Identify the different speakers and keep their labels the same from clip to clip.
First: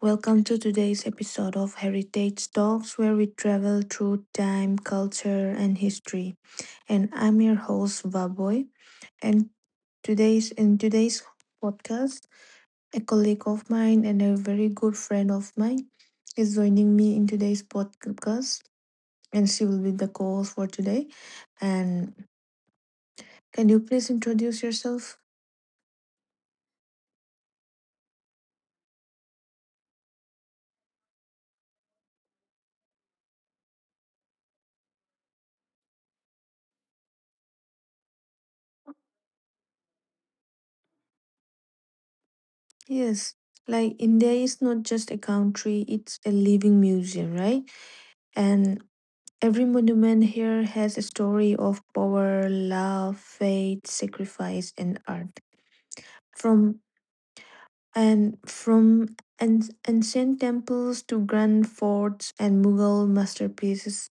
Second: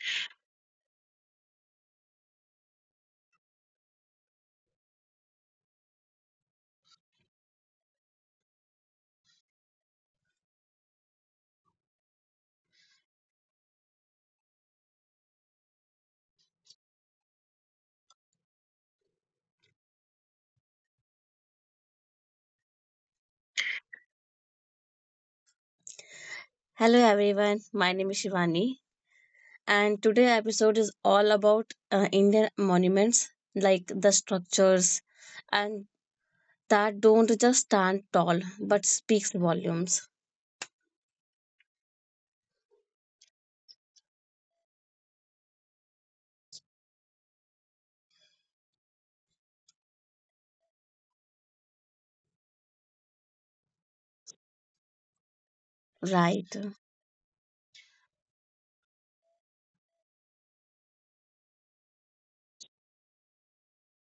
Speaker 1: Welcome to today's episode of Heritage Talks, where we travel through time, culture, and history. And I'm your host, Vaboy. And today's in today's podcast, a colleague of mine and a very good friend of mine is joining me in today's podcast, and she will be the co-host for today. And can you please introduce yourself?
Speaker 2: Hello everyone, my name is Shivani and today episode is all about Indian monuments like the structures and that don't just stand tall but speaks volumes.
Speaker 1: Yes. Like India is not just a country, it's a living museum, right? And every monument here has a story of power, love, faith, sacrifice, and art.
Speaker 2: Right.
Speaker 1: From from ancient temples to grand forts and Mughal masterpieces,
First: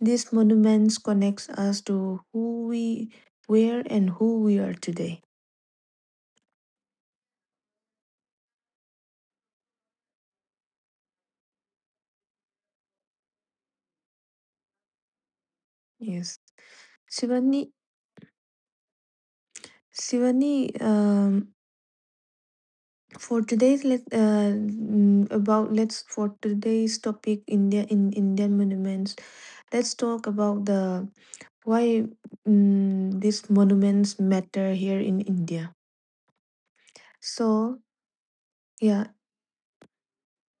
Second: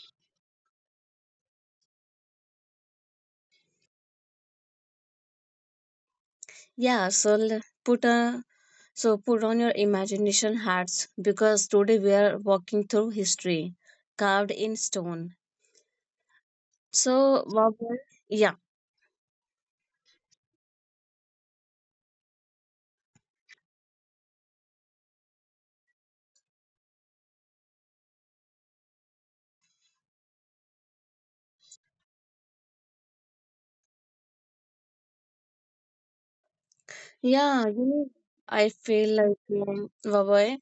Speaker 1: these monuments connects us to who we were and who we are today.
Speaker 2: Yeah, so l- put a so put on your imagination hats because today we are walking through history carved in stone.
Speaker 1: Yes,
Speaker 2: So
Speaker 1: Shivani,
Speaker 2: Vavoy, yeah.
Speaker 1: Shivani. For today's let mm, about let's for today's topic, Indian monuments. Let's talk about the why mm, these monuments matter here in India.
Speaker 2: Yeah,
Speaker 1: So,
Speaker 2: you know, I
Speaker 1: yeah,
Speaker 2: feel like Vavoy,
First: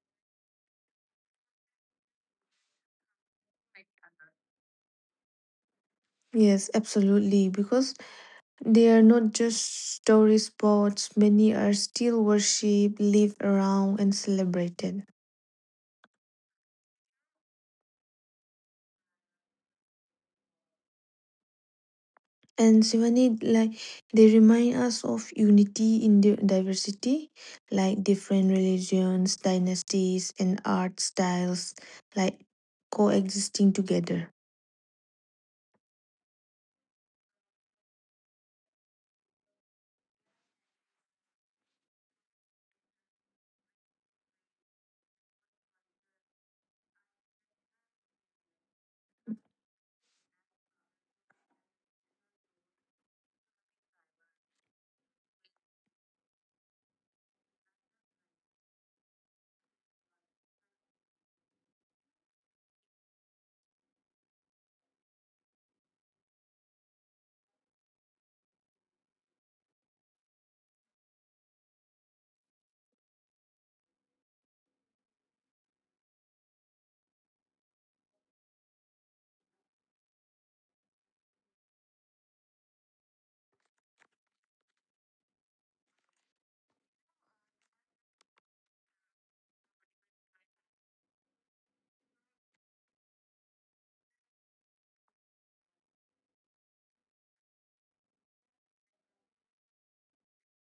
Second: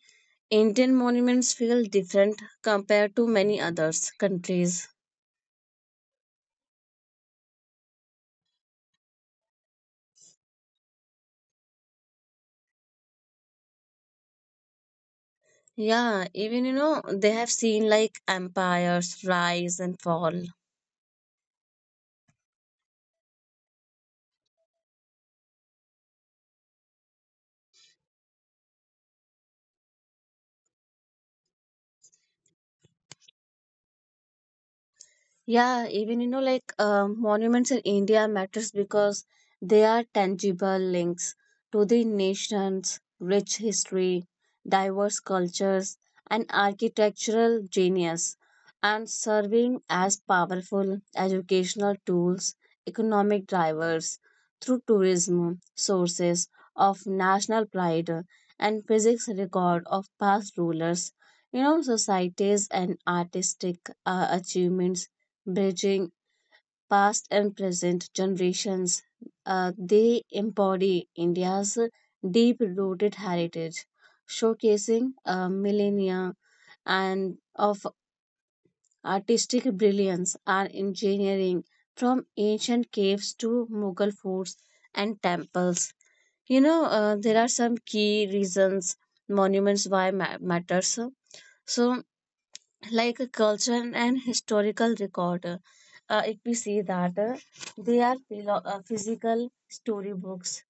Speaker 2: Indian monuments feel different compared to many others countries.
Speaker 1: yes, absolutely, because they are not just story spots, many are still worshipped, lived around, and celebrated.
Speaker 2: Yeah, even you know, they have seen like empires rise and fall.
Speaker 1: And Shivani, like they remind us of unity in the diversity, like different religions, dynasties, and art styles, like coexisting together.
Speaker 2: Yeah, even you know, like monuments in India matters because they are tangible links to the nation's rich history, diverse cultures, and architectural genius, and serving as powerful educational tools, economic drivers through tourism, sources of national pride, and physics record of past rulers. You know, societies and artistic achievements bridging past and present generations. They embody India's deep rooted heritage, showcasing a millennia and of artistic brilliance and engineering from ancient caves to Mughal forts and temples. You know, there are some key reasons monuments why matters. So like a culture and historical record. If we see that they are physical storybooks,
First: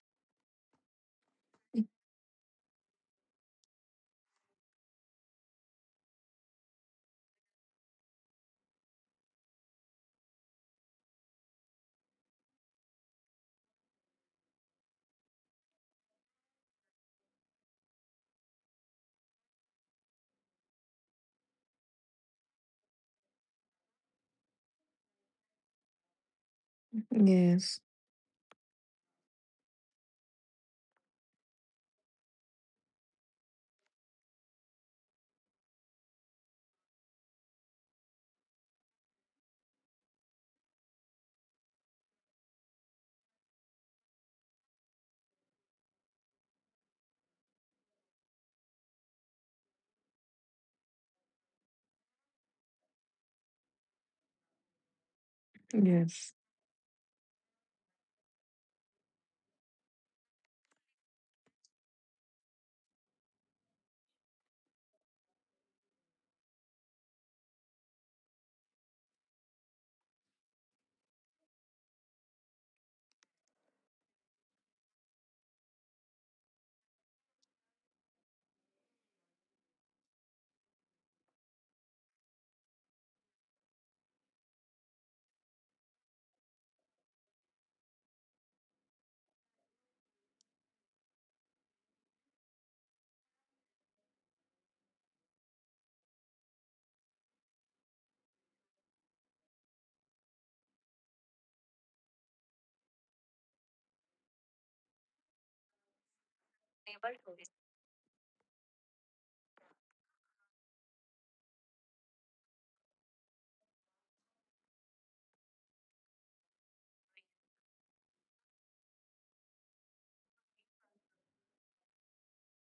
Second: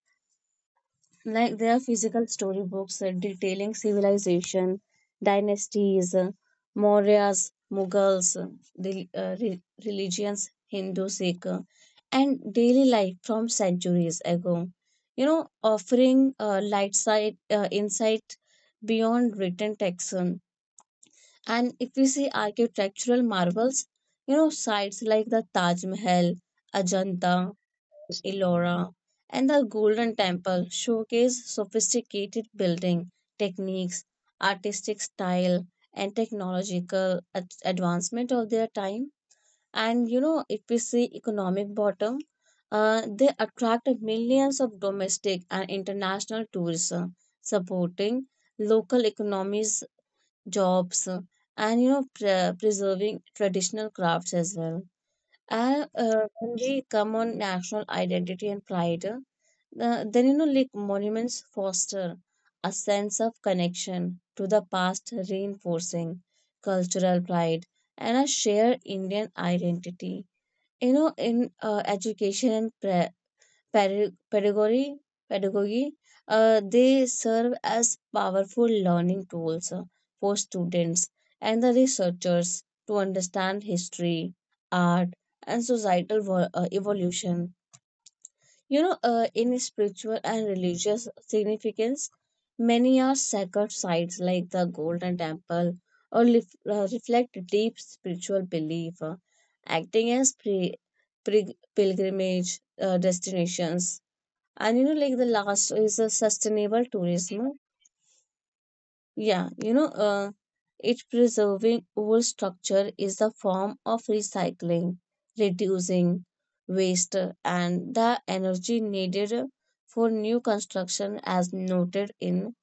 Speaker 2: like they are physical storybooks detailing civilization, dynasties, Mauryas, Mughals, the religions, Hindu, Sikh, and daily life from centuries ago. You know, offering light side insight beyond written text. And if we see architectural marvels, you know, sites like the Taj Mahal, Ajanta,
Speaker 1: Yes,
Speaker 2: Ellora, and the Golden Temple showcase sophisticated building techniques, artistic style, and technological advancement of their time. And you know, if we see economic bottom, they attract millions of domestic and international tourism, supporting local economies jobs and you know preserving traditional crafts as well. And
Speaker 1: yes.
Speaker 2: when we come on national identity and pride, then you know like monuments foster a sense of connection to the past, reinforcing cultural pride and a shared Indian identity. In education and Pedag pedagogy, pedagogy, they serve as powerful learning tools for students and the researchers to understand history, art, and societal evolution. You know, in spiritual and religious significance, many are sacred sites like the Golden Temple or reflect deep spiritual belief, acting as pilgrimage destinations. And you know, like the last is a sustainable tourism. Yeah, you know, it preserving old structure is a form of recycling, reducing waste and the energy needed for new construction as noted in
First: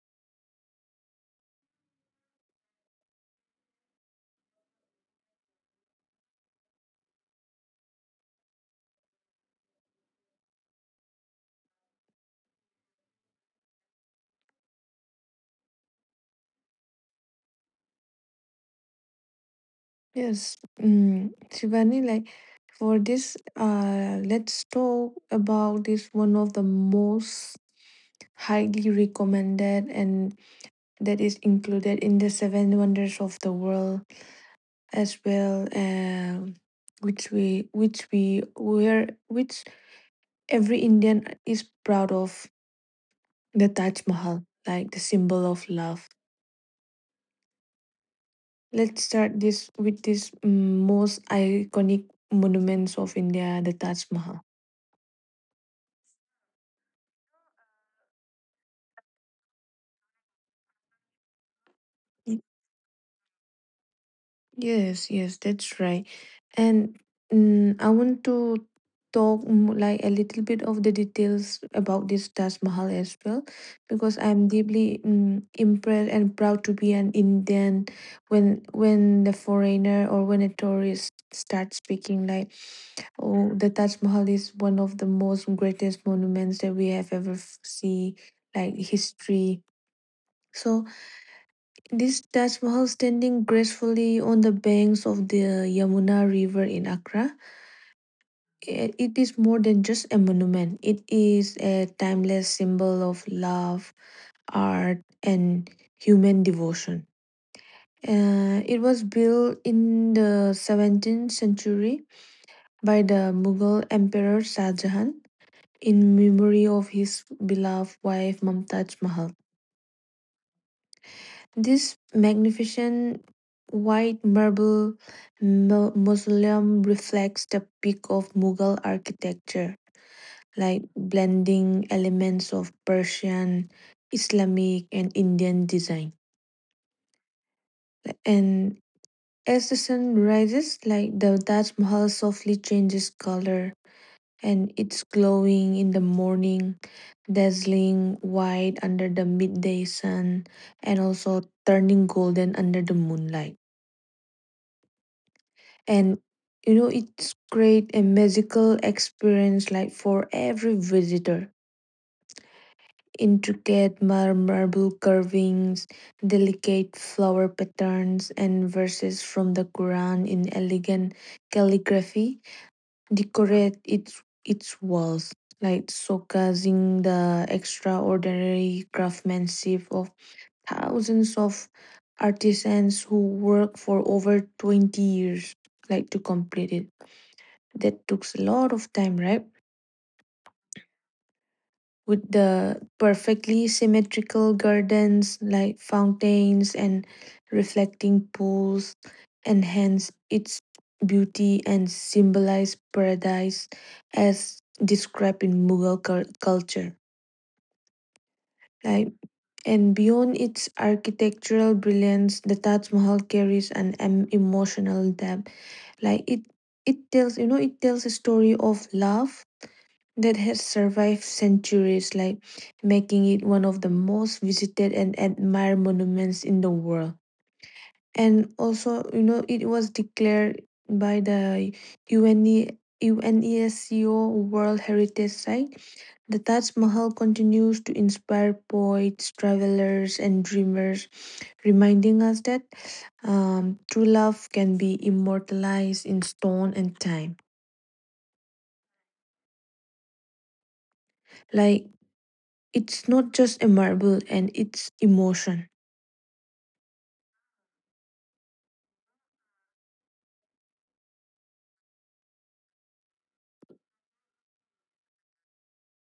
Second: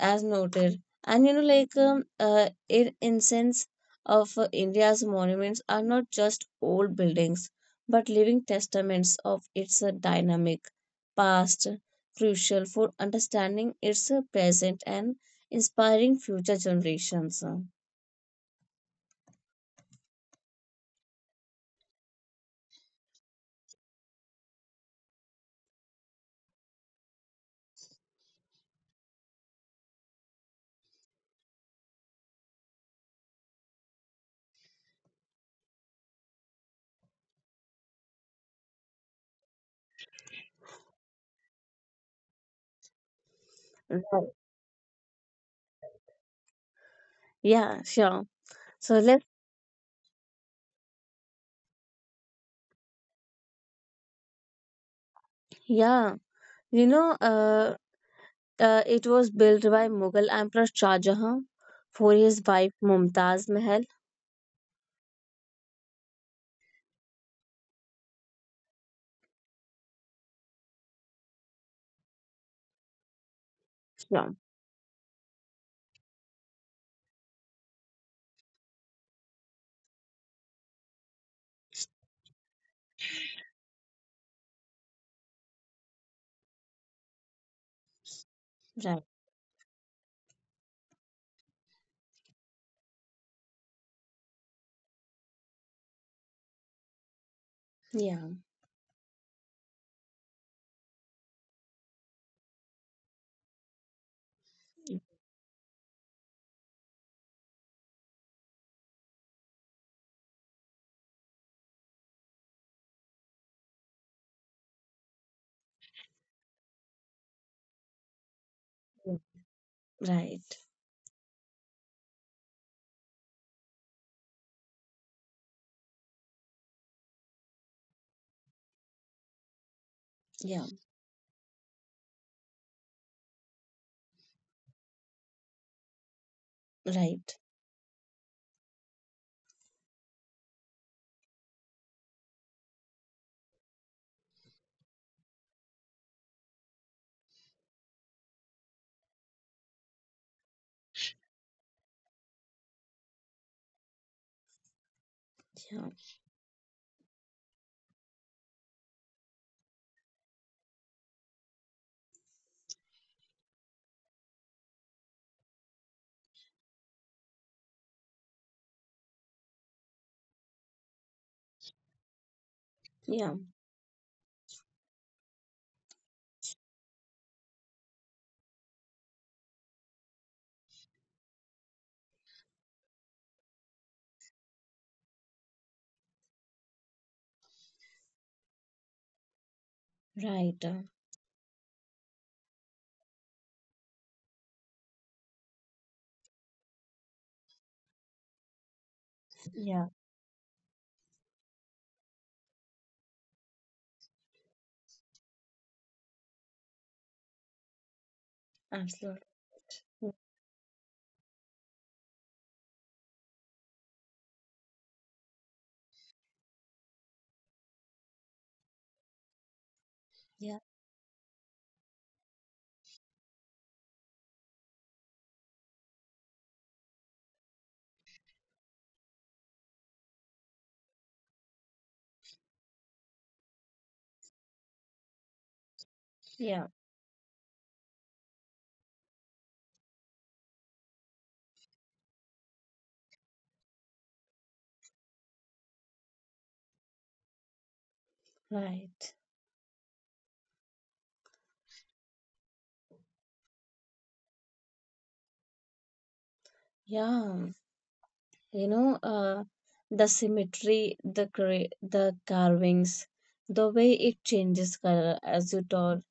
Speaker 2: as noted. And you know, like in incense of India's monuments are not just old buildings, but living testaments of its dynamic past, crucial for understanding its present and inspiring future generations.
Speaker 1: Yes, Shivani, like for this, let's talk about this one of the most highly recommended and that is included in the seven wonders of the world as well, which we where which every Indian is proud of, the Taj
Speaker 2: Right.
Speaker 1: Mahal, like the symbol of love.
Speaker 2: Yeah, sure. So
Speaker 1: Let's
Speaker 2: let's,
Speaker 1: start this with this most iconic monuments of India, the Taj Mahal.
Speaker 2: yeah, you know, it was built by Mughal Emperor Shah Jahan for his wife Mumtaz Mahal.
Speaker 1: Yes, yes, that's right. And I want to talk like a little bit of the details about this Taj Mahal as well, because
Speaker 2: Sure.
Speaker 1: I'm deeply impressed and proud to be an Indian when the foreigner or when a tourist starts speaking like, oh, the Taj Mahal is one of the most greatest monuments that we have ever see, like
Speaker 2: Right.
Speaker 1: history. So this Taj Mahal standing gracefully on the banks of the Yamuna River in Accra.
Speaker 2: Yeah.
Speaker 1: It is more than just a monument, it is a timeless symbol of love, art, and human devotion. It was built in the 17th century by the Mughal Emperor Shah Jahan in memory of his beloved wife Mumtaz Mahal.
Speaker 2: Right.
Speaker 1: This magnificent white marble mausoleum reflects the peak of Mughal architecture,
Speaker 2: Yeah.
Speaker 1: like blending elements of Persian, Islamic, and Indian design.
Speaker 2: Right.
Speaker 1: And as the sun rises, like the Taj Mahal softly changes color and it's glowing in the morning, dazzling white under the midday sun, and also turning golden under the moonlight.
Speaker 2: Yeah.
Speaker 1: And you know it's create a magical experience like for every visitor, intricate marble carvings, delicate flower patterns, and verses from the Quran in elegant calligraphy
Speaker 2: Yeah.
Speaker 1: decorate its walls, like showcasing the extraordinary craftsmanship of thousands of artisans who work for over 20 years like to complete it, that took a lot of time, right?
Speaker 2: Right.
Speaker 1: With the perfectly symmetrical gardens like fountains and reflecting pools,
Speaker 2: Yeah.
Speaker 1: enhance its beauty and symbolize paradise as described in Mughal culture. Like,
Speaker 2: Absolutely.
Speaker 1: and beyond its architectural brilliance, the Taj Mahal carries an emotional depth. Like it tells a story of love that
Speaker 2: Yeah.
Speaker 1: has survived centuries, like making it one of the most visited and admired monuments in the world. And also, it was declared by the UNE, UNESCO World Heritage Site. The
Speaker 2: Yeah.
Speaker 1: Taj Mahal continues to inspire poets, travelers, and dreamers, reminding us that true love can be immortalized in stone and time.
Speaker 2: Right.
Speaker 1: Like it's not just a marble and it's emotion.
Speaker 2: Yeah. You know, the symmetry, the carvings, the way it changes color as you told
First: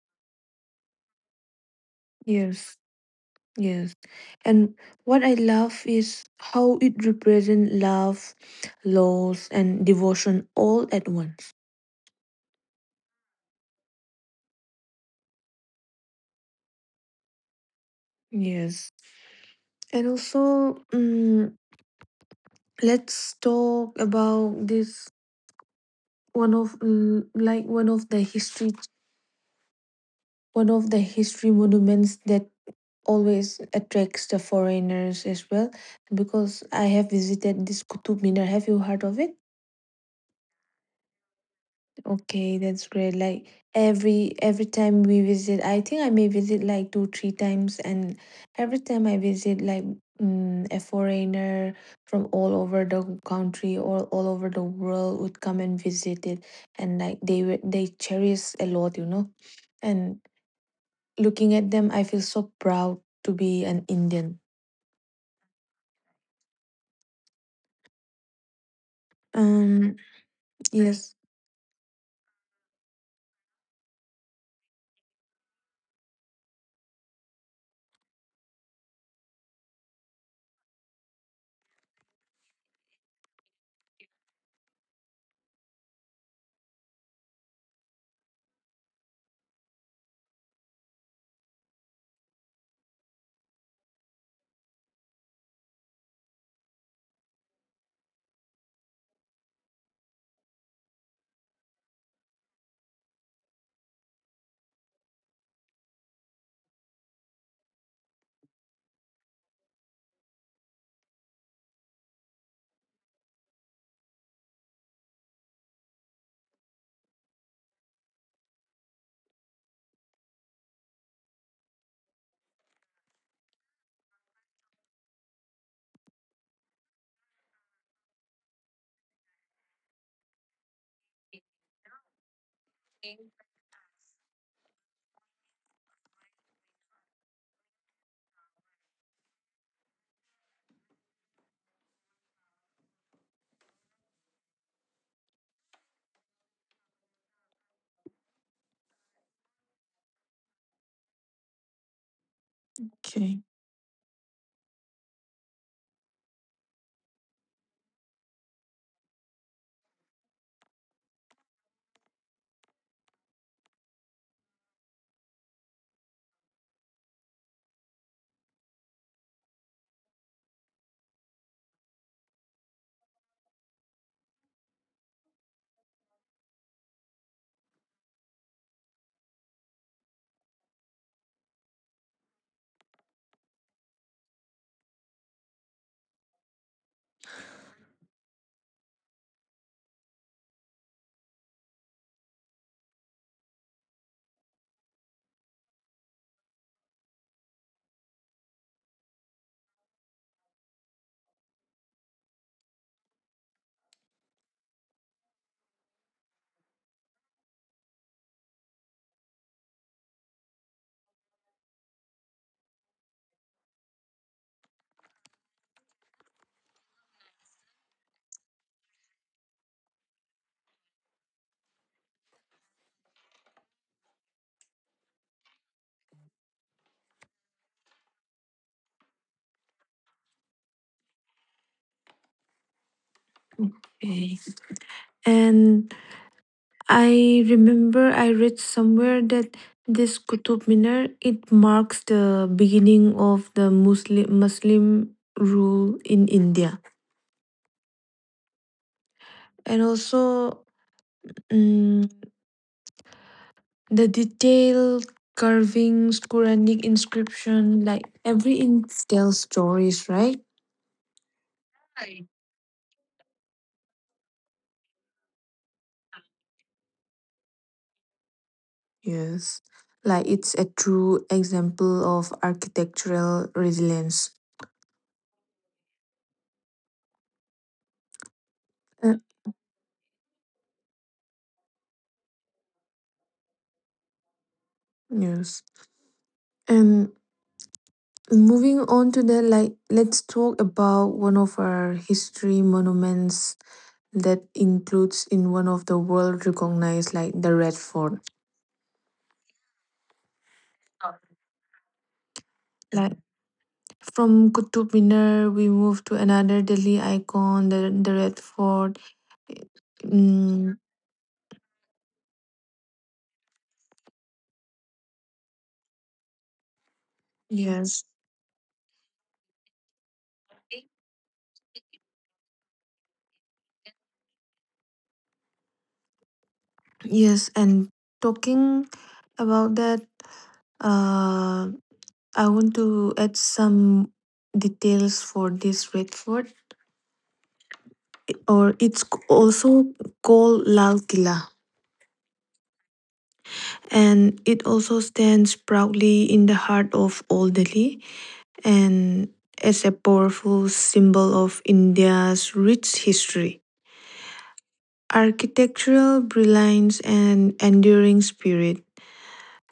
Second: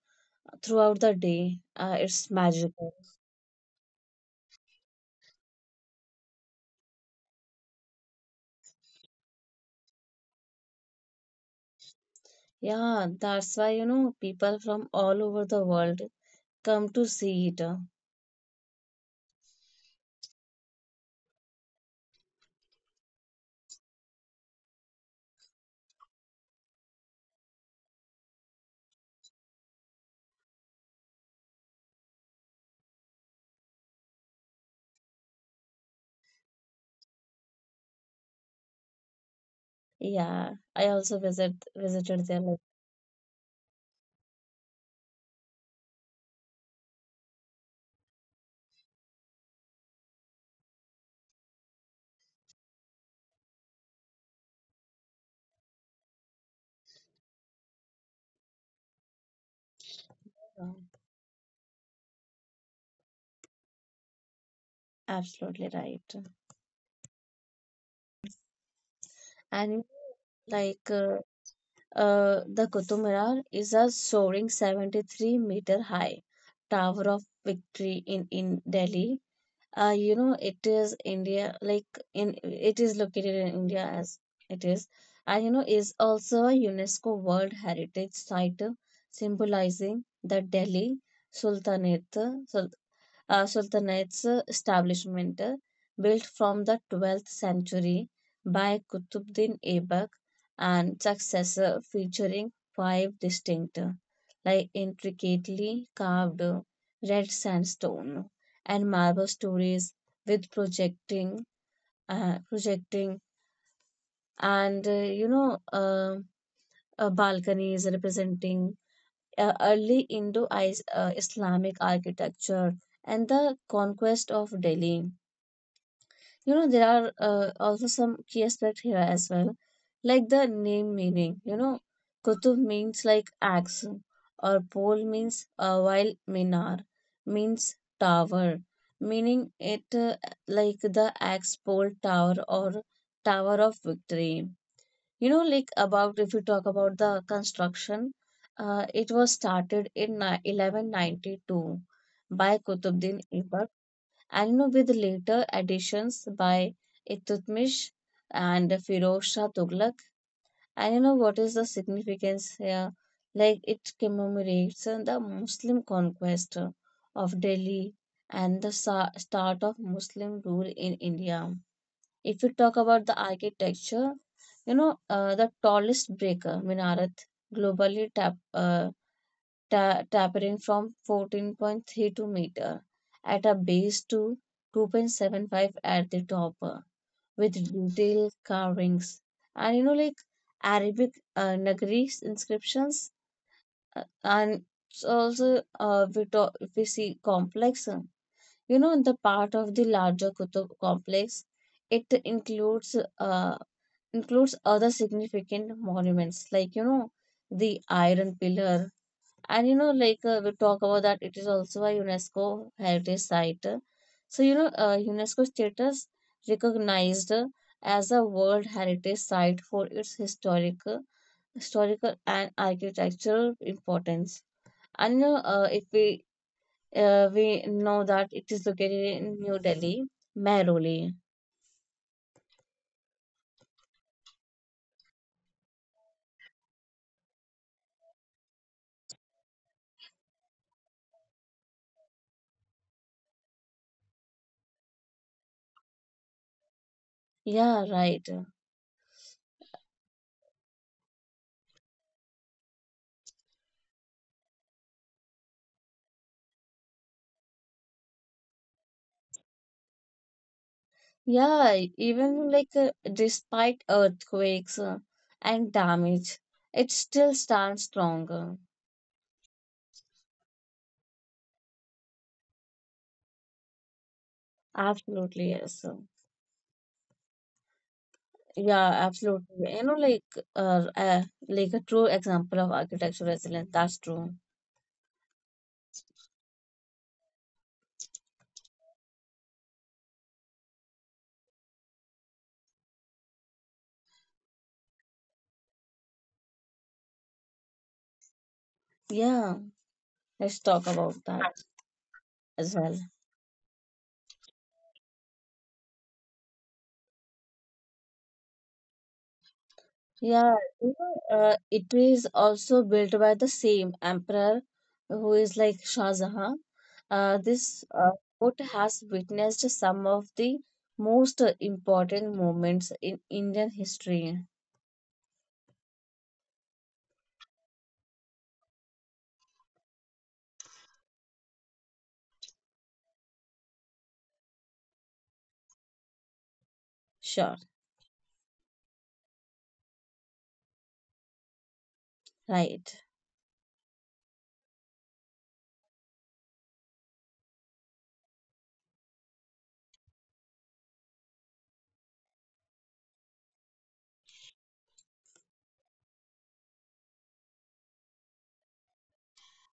Speaker 2: throughout the day, it's
Speaker 1: Yes,
Speaker 2: magical.
Speaker 1: yes. And what I love is how it represents love, loss, and devotion all at once.
Speaker 2: Yeah. That's why, you know, people from all over the world come to see it.
Speaker 1: Yes, and also, mm let's talk about this one of mm, like one of the history one of the history monuments that always attracts the foreigners as well, because I have visited this Kutub Minar. Have you heard of it?
Speaker 2: Yeah. I also visited there.
Speaker 1: Okay, that's great. Like every time we visit, I think I may visit like two, three times, and every time I visit, like, a foreigner from all over the country or all over the world would come and visit it, and like they they cherish a lot. And
Speaker 2: Uh,
Speaker 1: looking at them, I feel so proud to be an Indian.
Speaker 2: Absolutely right. And
Speaker 1: Um,
Speaker 2: like
Speaker 1: yes.
Speaker 2: the Qutub Minar is a soaring 73-meter high tower of victory in Delhi. You know it is India like in it is located in India as it is, and you know is also a UNESCO World Heritage Site symbolizing the Delhi Sultanate Sultanate's establishment, built from the 12th century by Qutbuddin Aibak, and successor featuring five distinct, like intricately carved red sandstone and marble stories with projecting, and balconies representing early Indo-Islamic architecture and the conquest of Delhi. You know, there are also some key aspect here as well, like the name meaning. You know, Kutub means like axe, or pole means while minar means tower, meaning it like the axe pole tower or tower of victory. You know, like about if you talk about the construction, it was started in 1192 by Kutubuddin
Speaker 1: Okay.
Speaker 2: Aibak and with later additions by Iltutmish and Firoz Shah Tughlaq. And you know what is the significance here? Like it commemorates the Muslim conquest of Delhi and the start of Muslim rule in India. If you talk about the architecture, you know the tallest breaker, Minarat, globally tapering from 14.32 meter at a base to 2.75 at the top, with detailed carvings and you know like Arabic Nagari inscriptions, and it's also we see complex, you know the part of the larger Qutub complex, it includes other significant monuments like you know the iron pillar. And you know, like we talk about that, it is also a UNESCO heritage site. So, you know, UNESCO status recognized as a World Heritage Site for its historical and architectural importance. And you know, if we we know that it is located in New Delhi, Mehrauli.
Speaker 1: Okay. And I remember I read somewhere that this Qutub Minar, it marks the beginning of the Muslim rule in India,
Speaker 2: Yeah, right.
Speaker 1: and also, mm, the detailed carvings, Quranic inscription, like every inch tells stories, right?
Speaker 2: Yeah, even like despite earthquakes and damage, it still stands strong.
Speaker 1: Yes, like it's a true example of architectural resilience.
Speaker 2: Absolutely, yes. Yeah,
Speaker 1: Uh,
Speaker 2: absolutely. You know, like a true example of architecture resilience. That's true.
Speaker 1: yes. And moving on to the like, let's talk about one of our history monuments that includes in one of the world recognized like the Red Fort.
Speaker 2: Yeah, let's talk about that as well.
Speaker 1: Like from Qutub Minar, we move to another Delhi icon, the Red Fort.
Speaker 2: Yeah,
Speaker 1: Mm,
Speaker 2: you know, it is also built by the same emperor who is like Shah Jahan. Uh, this
Speaker 1: yes,
Speaker 2: uh, fort has witnessed some of the most important moments in Indian history.
Speaker 1: yes, and talking about that, uh, I want to add some details for this Red Fort,
Speaker 2: Sure,
Speaker 1: or it's also called Lal Killa.
Speaker 2: right.
Speaker 1: And it also stands proudly in the heart of Old Delhi and as a powerful symbol of India's rich history, architectural brilliance, and enduring spirit.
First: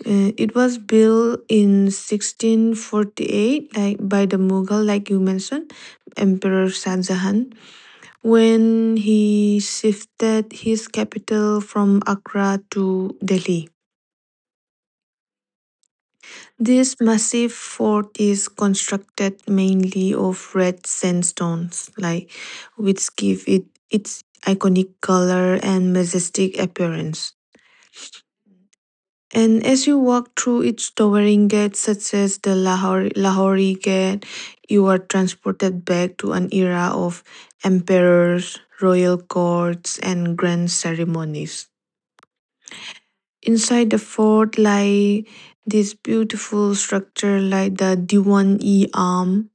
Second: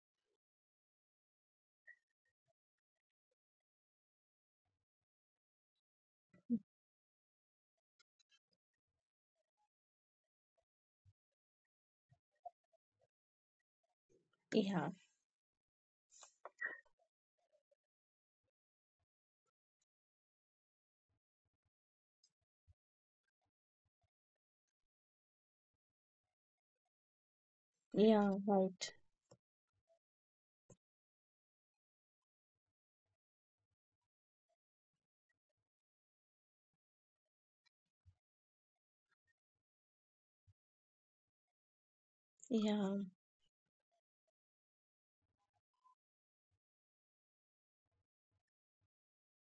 Speaker 1: It was built in 1648, like by the Mughal, like you mentioned, Emperor Shah Jahan, when he shifted his capital from Agra to Delhi.
Speaker 2: Yeah,
Speaker 1: This massive fort is constructed mainly of red sandstones, like which give it its iconic color and majestic appearance.
Speaker 2: yeah, right.
Speaker 1: And as you walk through its towering gates, such as the Lahori Gate, you are transported back to an era of emperors, royal courts, and grand ceremonies.
Speaker 2: Yeah.
Speaker 1: Inside the fort lie this beautiful structure like the Diwan-e Am,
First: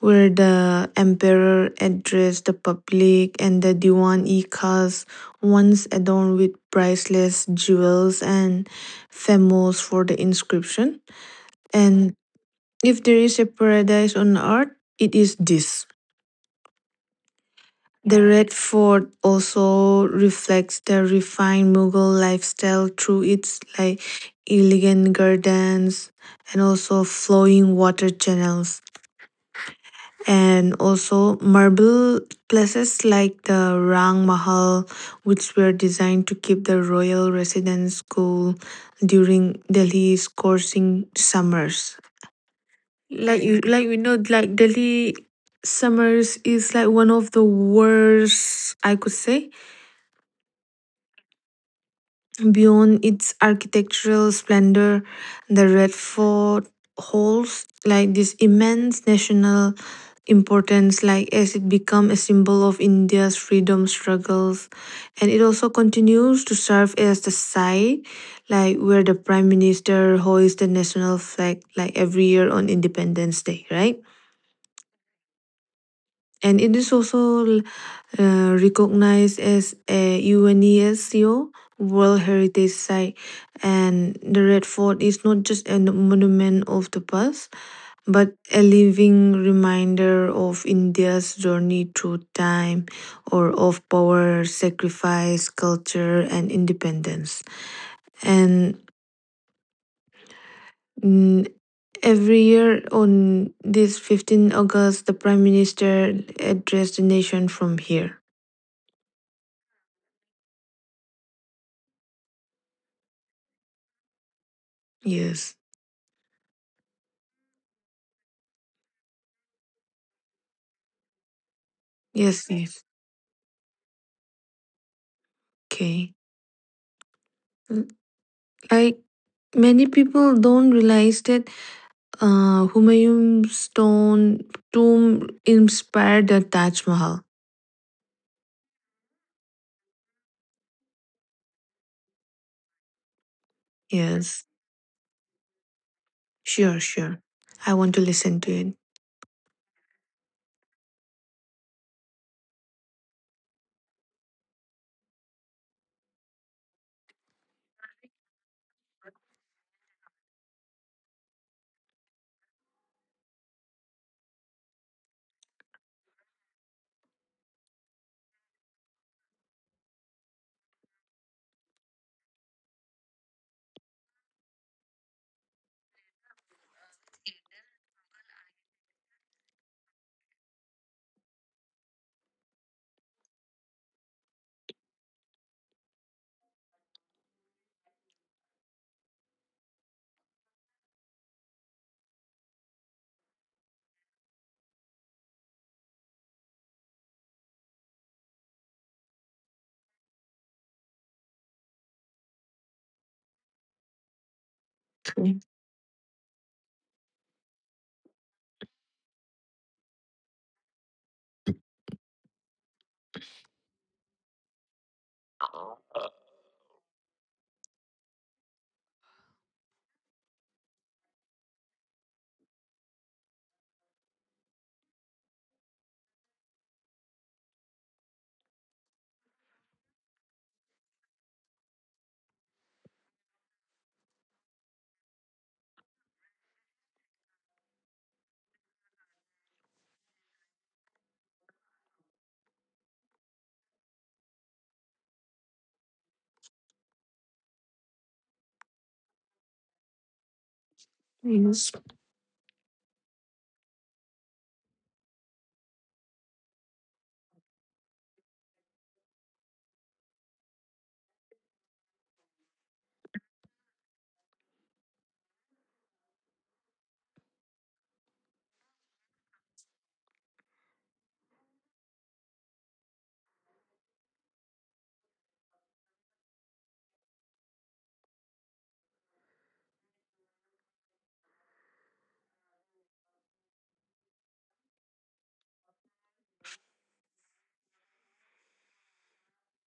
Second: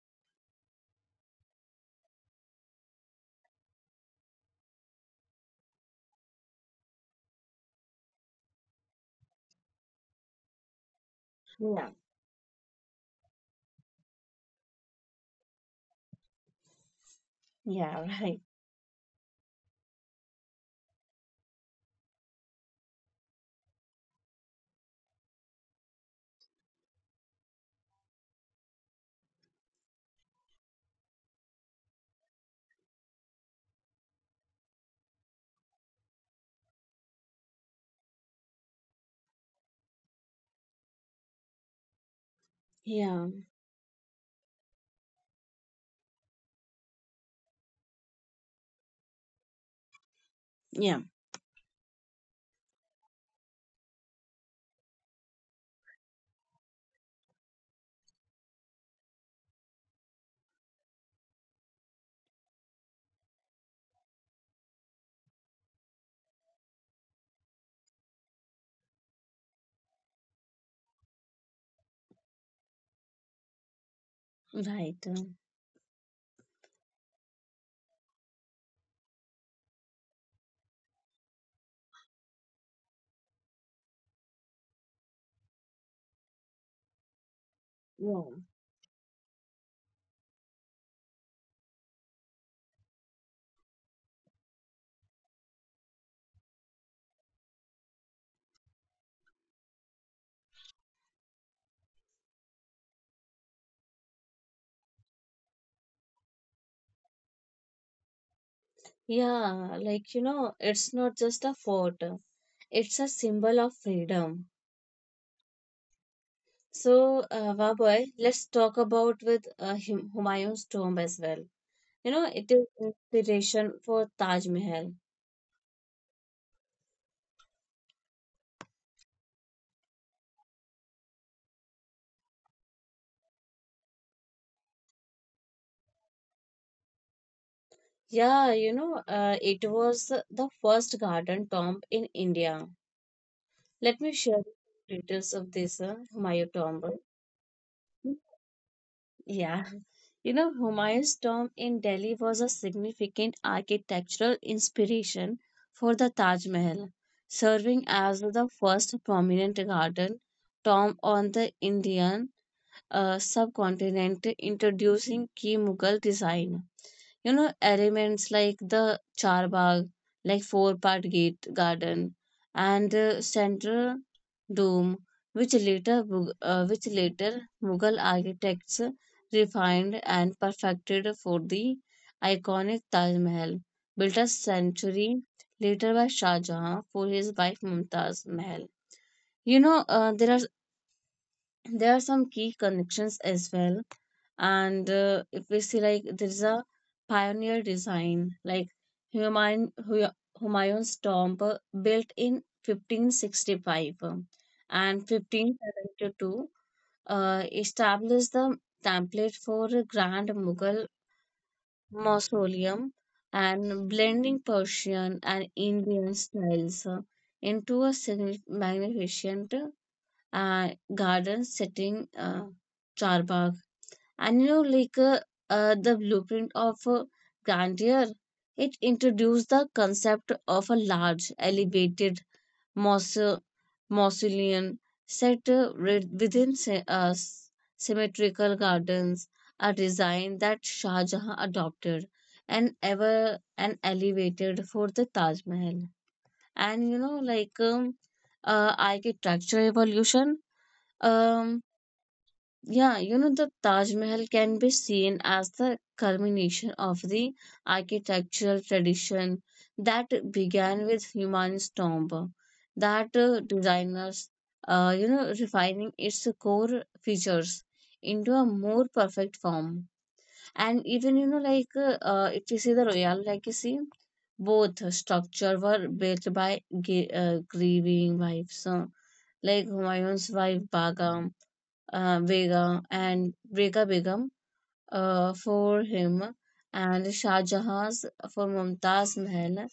Speaker 1: where the emperor addressed the public, and the Diwan-i-Khas, once adorned with priceless jewels and famous for the inscription.
Speaker 2: Yeah.
Speaker 1: And if there is a paradise on earth, it is this.
Speaker 2: Yeah,
Speaker 1: The
Speaker 2: right.
Speaker 1: Red Fort also reflects the refined Mughal lifestyle through its like elegant gardens and also flowing water channels, and also marble places like the Rang Mahal, which were designed to keep the royal residence cool during Delhi's scorching summers.
Speaker 2: Yeah,
Speaker 1: Like, you like we know, like Delhi summers is like one of the worst I could say.
Speaker 2: yeah,
Speaker 1: Beyond its architectural splendor, the Red Fort holds like this immense national importance, like, as it become a symbol of India's freedom struggles, and it also continues to serve as the site like where the prime minister hoists the national flag like every year on Independence Day, right?
Speaker 2: right.
Speaker 1: And it is also recognized as a UNESCO World Heritage Site. And the Red Fort is not just a monument of the past,
Speaker 2: Yeah,
Speaker 1: but a living reminder of India's journey through time or of power, sacrifice, culture, and independence. And mm, every year on this 15th August, the Prime Minister addressed the nation from here.
Speaker 2: yeah, like you know, it's not just a fort, it's a symbol of freedom.
Speaker 1: Yes.
Speaker 2: So, Vaboy, let's talk about with Humayun's tomb as well. You know,
Speaker 1: Yes,
Speaker 2: it is
Speaker 1: yes.
Speaker 2: inspiration for Taj Mahal.
Speaker 1: Okay. Mm, Like many people don't realize that, Humayun's stone tomb inspired the Taj Mahal.
Speaker 2: Yeah, you know, it was the first garden tomb in India. Let me share
Speaker 1: Yes.
Speaker 2: details of this Humayun tomb.
Speaker 1: Sure, sure. I want to listen to it.
Speaker 2: Yeah. You know, Humayun's tomb in Delhi was a significant architectural inspiration for the Taj Mahal, serving as the first prominent garden tomb on the Indian subcontinent, introducing key Mughal design. You know, elements like the charbagh, like four-part gate garden, and central dome, which later Mughal architects refined and perfected for the iconic Taj Mahal, built a century later by Shah Jahan for his wife Mumtaz Mahal. You know, there are some key connections as well. And if we see like there is a pioneer design like Humayun, Hu- Humayun's tomb built in 1565 and
Speaker 1: Okay.
Speaker 2: 1572 established the template for a grand Mughal mausoleum and blending Persian and Indian styles into a magnificent and garden setting, Charbagh. And you know, like the blueprint of grandeur, it introduced the concept of a large, elevated mause- mausoleum set within symmetrical gardens, a design that Shah Jahan adopted and elevated for the Taj Mahal. And you know, like architecture evolution. um,
Speaker 1: Yes.
Speaker 2: yeah, you know, the Taj Mahal can be seen as the culmination of the architectural tradition that began with Humayun's tomb, that designers, you know, refining its core features into a more perfect form. And even, you know, like if you see the royal legacy, both structure were built by grieving wives, like Humayun's wife Begum Vega Begum for him and Shah Jahan's for Mumtaz Mahal,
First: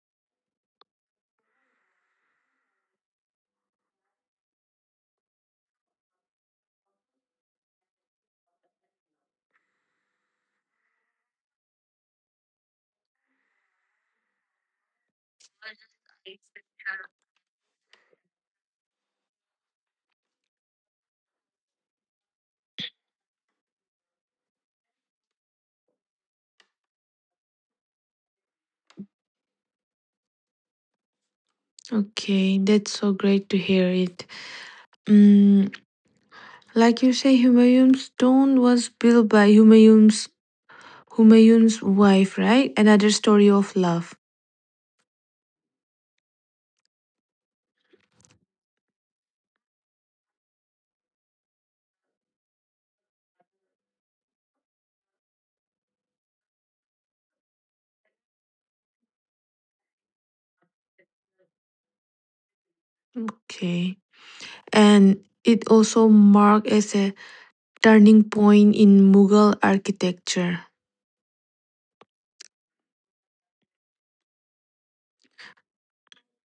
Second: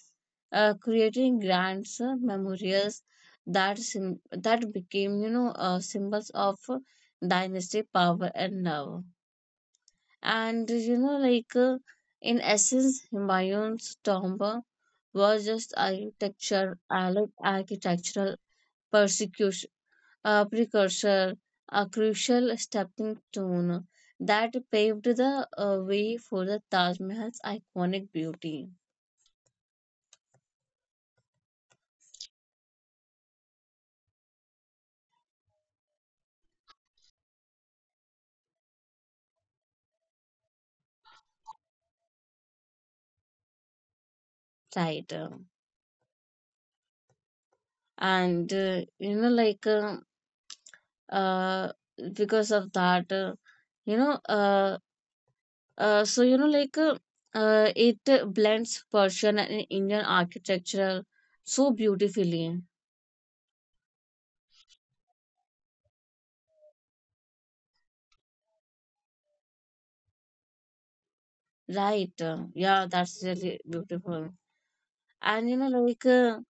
Speaker 2: creating grand memorials that became you know symbols of dynasty power and love. And you know like in essence, Humayun's tomb was just architecture, architectural persecution, a precursor, a crucial stepping stone that paved the way for the Taj Mahal's iconic beauty.
Speaker 1: Okay, that's so great to hear it. Mm, Like you say, Humayun's tomb was built by Humayun's wife, right? Another story of love.
Speaker 2: Right. And, you know, like, uh, because of that, you know, so, you know, like, it blends Persian and Indian architecture so beautifully.
Speaker 1: Okay. And it also marked as a turning point in Mughal architecture.
Speaker 2: Right. Yeah, that's really beautiful. And, you know, like, uh,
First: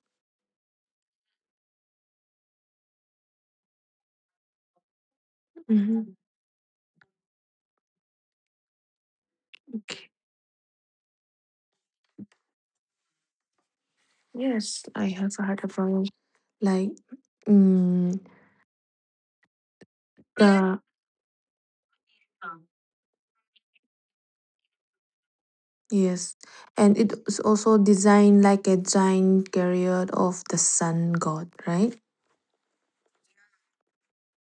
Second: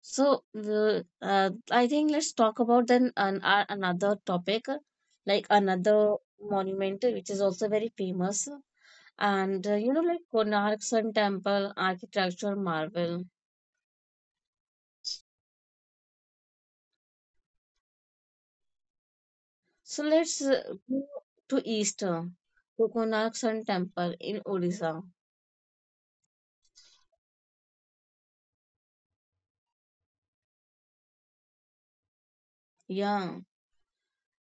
Speaker 2: So, the- uh, I think let's talk about then another topic, like another
Speaker 1: Mhm.
Speaker 2: monument which is also very famous, and you know,
Speaker 1: Okay.
Speaker 2: like Konark Sun Temple, architectural marvel.
Speaker 1: Yes, I have heard about, like, mm,
Speaker 2: So let's
Speaker 1: the
Speaker 2: go to east, to Konark Sun Temple in Odisha.
Speaker 1: yes, and it is also designed like a giant chariot of the sun god, right?
Speaker 2: Yeah,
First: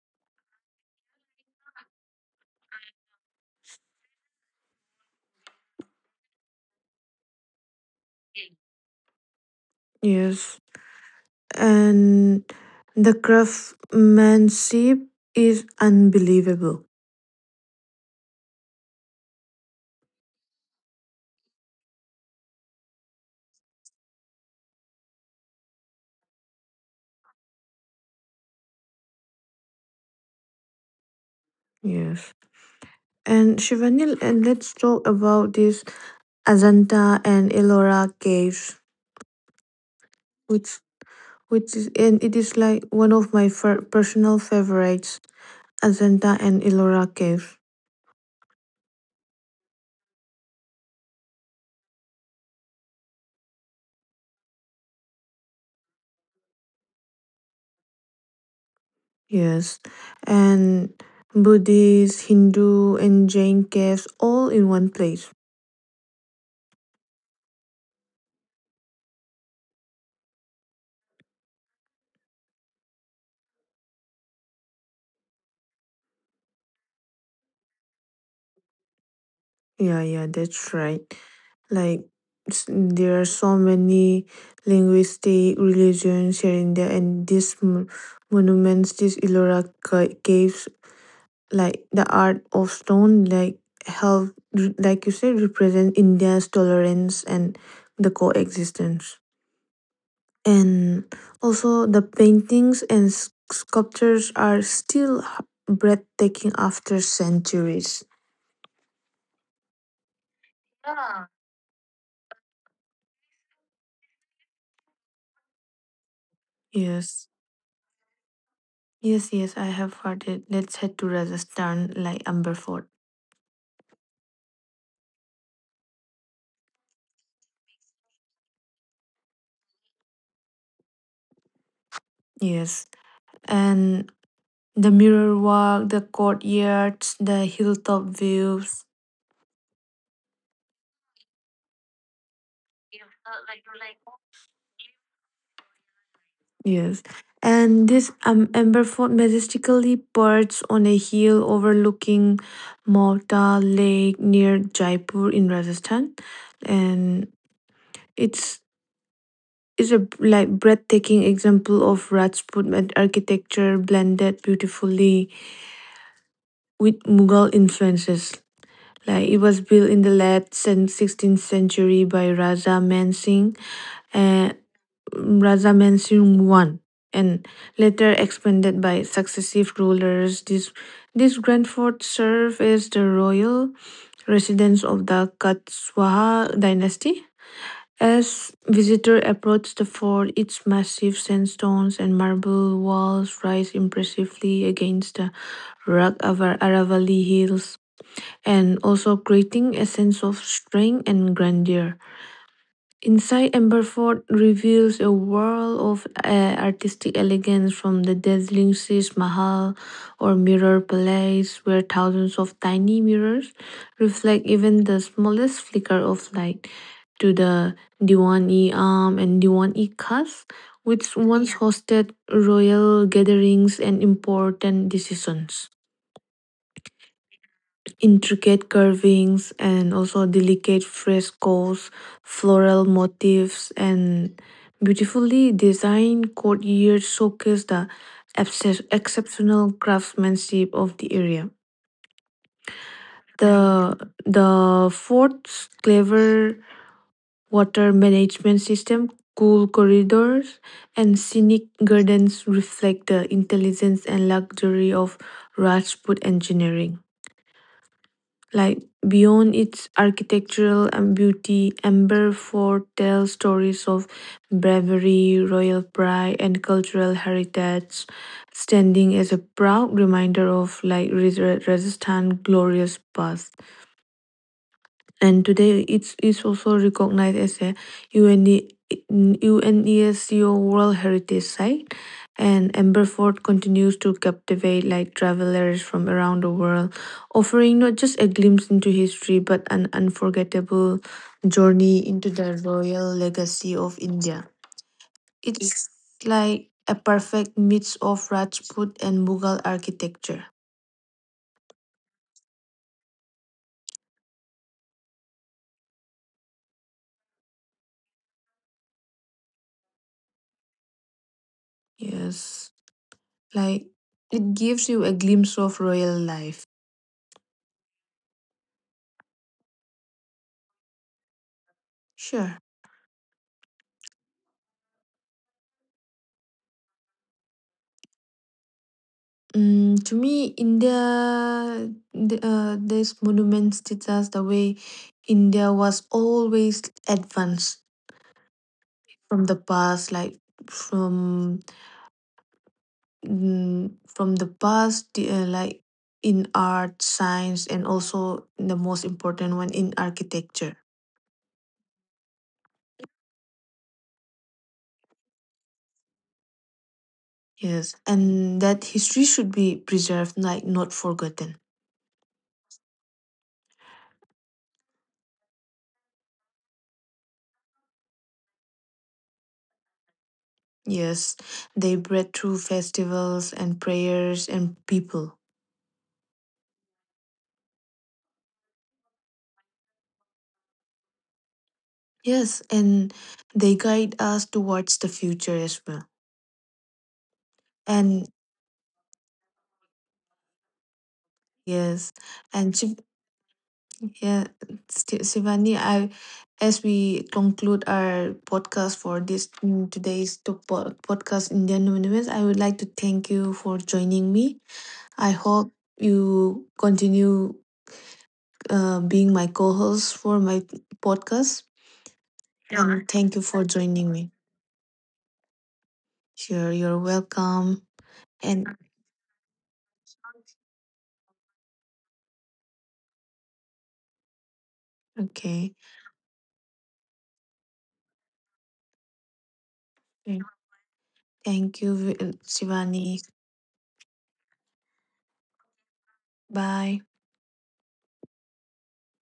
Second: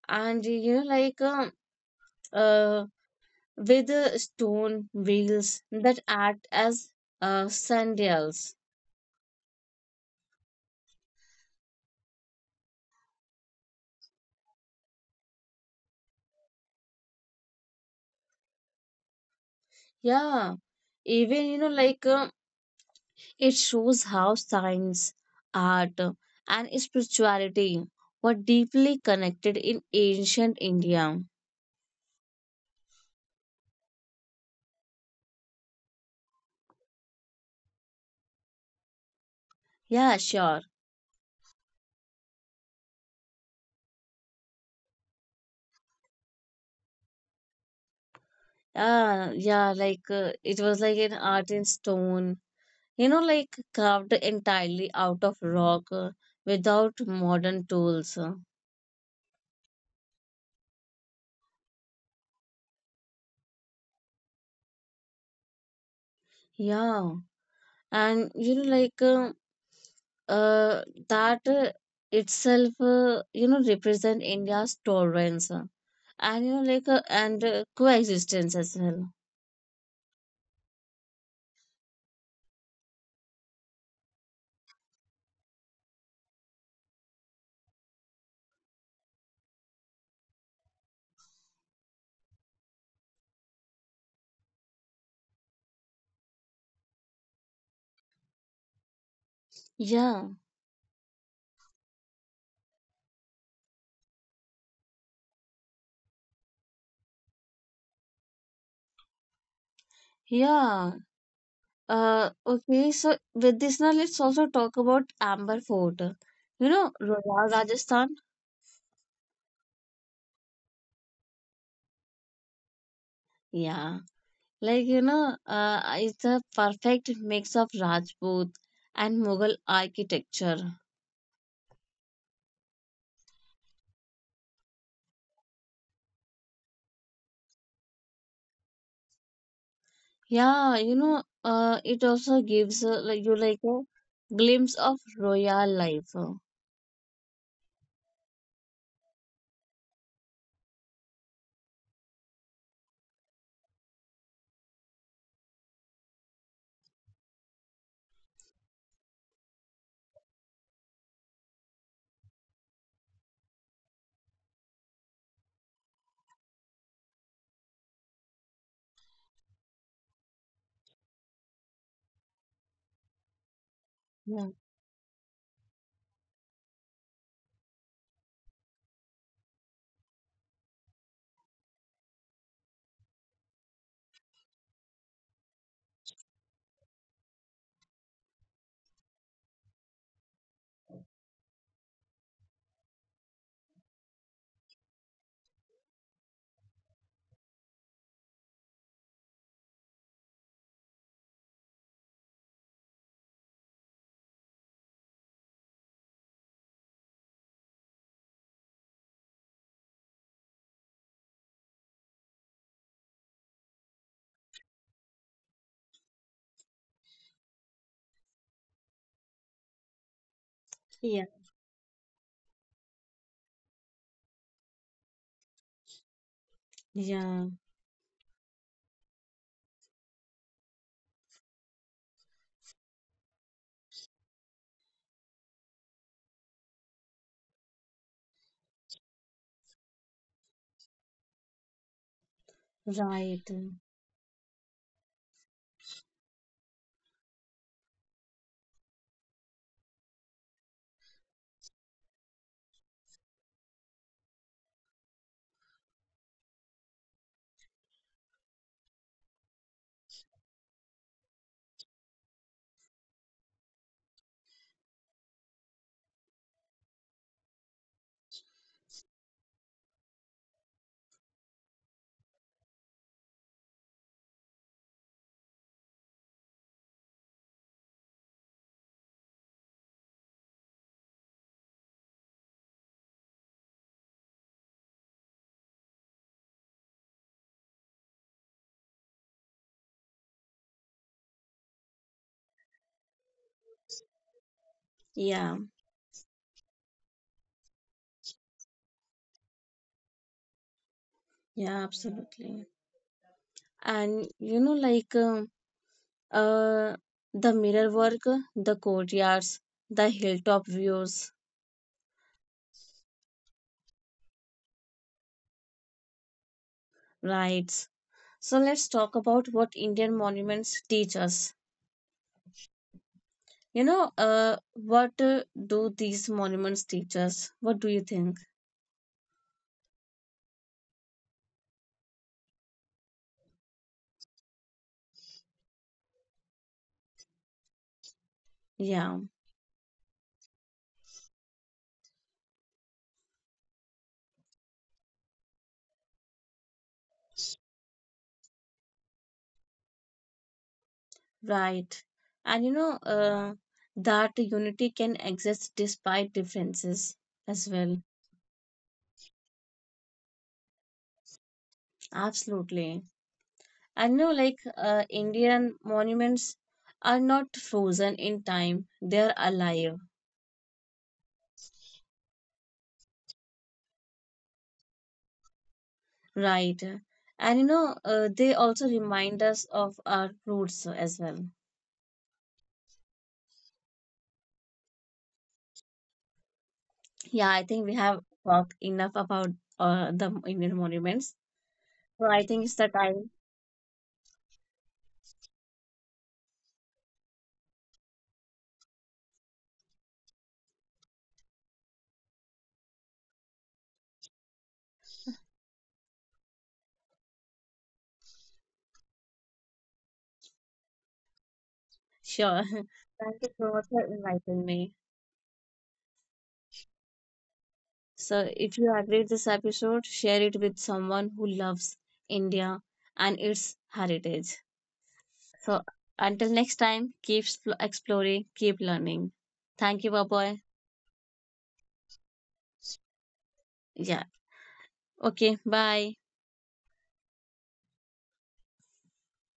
Speaker 2: and you know, like uh, with stone wheels that act as sandals.
Speaker 1: Yes. And the craftsmanship is unbelievable.
Speaker 2: Yeah, even you know, it shows how science, art, and spirituality were deeply connected in ancient India.
Speaker 1: Yes. And Shivani, and let's talk about this Ajanta and Ellora caves,
Speaker 2: Yeah, sure.
Speaker 1: which which is and it is like one of my personal favorites, Ajanta and Ellora caves.
Speaker 2: Yeah, yeah, like it was like an art in stone, you know, like carved entirely out of rock without modern tools.
Speaker 1: Yes, and Buddhist, Hindu, and Jain caves all in one place.
Speaker 2: Yeah, and you know, like uh, that itself, you know, represent India's tolerance and you know, like and coexistence as well.
Speaker 1: Yeah, yeah, that's right. Like there are so many linguistic religions here in there, and these monuments, these Ellora caves, like the art of stone, like like you said, represent India's tolerance and the coexistence.
Speaker 2: Yeah,
Speaker 1: And also, the paintings and sculptures are still breathtaking after centuries.
Speaker 2: yeah. Okay, so with this now, let's also talk about Amber Fort. You know,
Speaker 1: Yes.
Speaker 2: royal Rajasthan?
Speaker 1: Yes, yes, I have heard it. Let's head to Rajasthan, like Amber Fort.
Speaker 2: Yeah. Like, you know, it's a perfect mix of Rajput and Mughal architecture.
Speaker 1: Yes. And the mirror walk, the courtyards, the hilltop views.
Speaker 2: Yeah, you know, it also gives like you like a glimpse of royal life.
Speaker 1: Yes. And this Amber Fort majestically perched on a hill overlooking Malta Lake near Jaipur in Rajasthan. And it's it's a like breathtaking example of Rajput architecture blended beautifully with Mughal influences. Like it was built in the late 16th century by
Speaker 2: Yeah.
Speaker 1: and Raja Man Singh I and later expanded by successive rulers. This grand fort served as the royal residence of the Katswaha dynasty. As visitor approached the fort, its massive sandstones and marble walls rise impressively against the rugged Aravalli Hills, and also creating a sense of strength and grandeur. Inside Amberford reveals a world of artistic elegance, from the dazzling Sis Mahal or Mirror Palace, where thousands of tiny mirrors reflect even the smallest flicker of light, to the Diwan-e Am and Diwan-e Khas, which
Speaker 2: Yeah,
Speaker 1: once hosted royal gatherings and important decisions.
Speaker 2: yeah,
Speaker 1: Intricate carvings and also delicate frescoes, floral motifs, and beautifully designed courtyards showcase the exceptional craftsmanship of the area.
Speaker 2: right.
Speaker 1: The the fort's clever water management system, cool corridors, and scenic gardens reflect the intelligence and luxury of Rajput engineering. Like beyond its architectural and beauty, Amber Fort tells stories of bravery, royal pride, and cultural heritage, standing as a proud reminder of like resistant glorious past, and today it is also recognized as a UNE, UNESCO World Heritage Site. And Amberford continues to captivate like travelers from around the world, offering not just a glimpse into history but an unforgettable journey into the royal legacy of India.
Speaker 2: Yeah,
Speaker 1: It's like a perfect mix of Rajput and Mughal architecture.
Speaker 2: yeah, absolutely. And you know, Uh, the mirror work, the courtyards, the hilltop views,
Speaker 1: Yes, like it gives you a glimpse of royal life.
Speaker 2: rides. So let's talk about what Indian monuments teach us.
Speaker 1: Sure.
Speaker 2: You know, what do these monuments teach us? What do you think?
Speaker 1: To me, India, these monuments teach us the way India was always advanced
Speaker 2: Yeah,
Speaker 1: from the past, like, from mm, from the past, the, like in art, science, and also the most important one in architecture.
Speaker 2: right. And you know, that unity can exist despite differences as
Speaker 1: Yes,
Speaker 2: well.
Speaker 1: and that history should be preserved, like not forgotten.
Speaker 2: Absolutely. I know, like, Indian monuments are not frozen in time, they are alive.
Speaker 1: Yes, they bred through festivals and prayers and people.
Speaker 2: Right. And you know, they also remind us of our roots as well.
Speaker 1: Yes, and they guide us towards the future as well.
Speaker 2: Yeah, I think we have
Speaker 1: And
Speaker 2: talked enough about the Indian monuments.
Speaker 1: yes,
Speaker 2: So I think
Speaker 1: and
Speaker 2: it's the time.
Speaker 1: Yeah, Shivani, I as we conclude our podcast for this today's podcast Indian Monuments, I would like to thank you for joining me. I hope you continue being my co-host for my podcast.
Speaker 2: Sure.
Speaker 1: Sure. And sure, thank you
Speaker 2: Thank you
Speaker 1: for
Speaker 2: so much for
Speaker 1: joining me.
Speaker 2: inviting me.
Speaker 1: Sure, you're welcome.
Speaker 2: So
Speaker 1: And
Speaker 2: if you agreed this episode, share it with someone who loves India and its heritage.
Speaker 1: okay.
Speaker 2: So until next time, exploring, keep learning. Thank you, Bye.
Speaker 1: Thank you, Shivani.
Speaker 2: Yeah. Okay. Bye.
Speaker 1: Bye.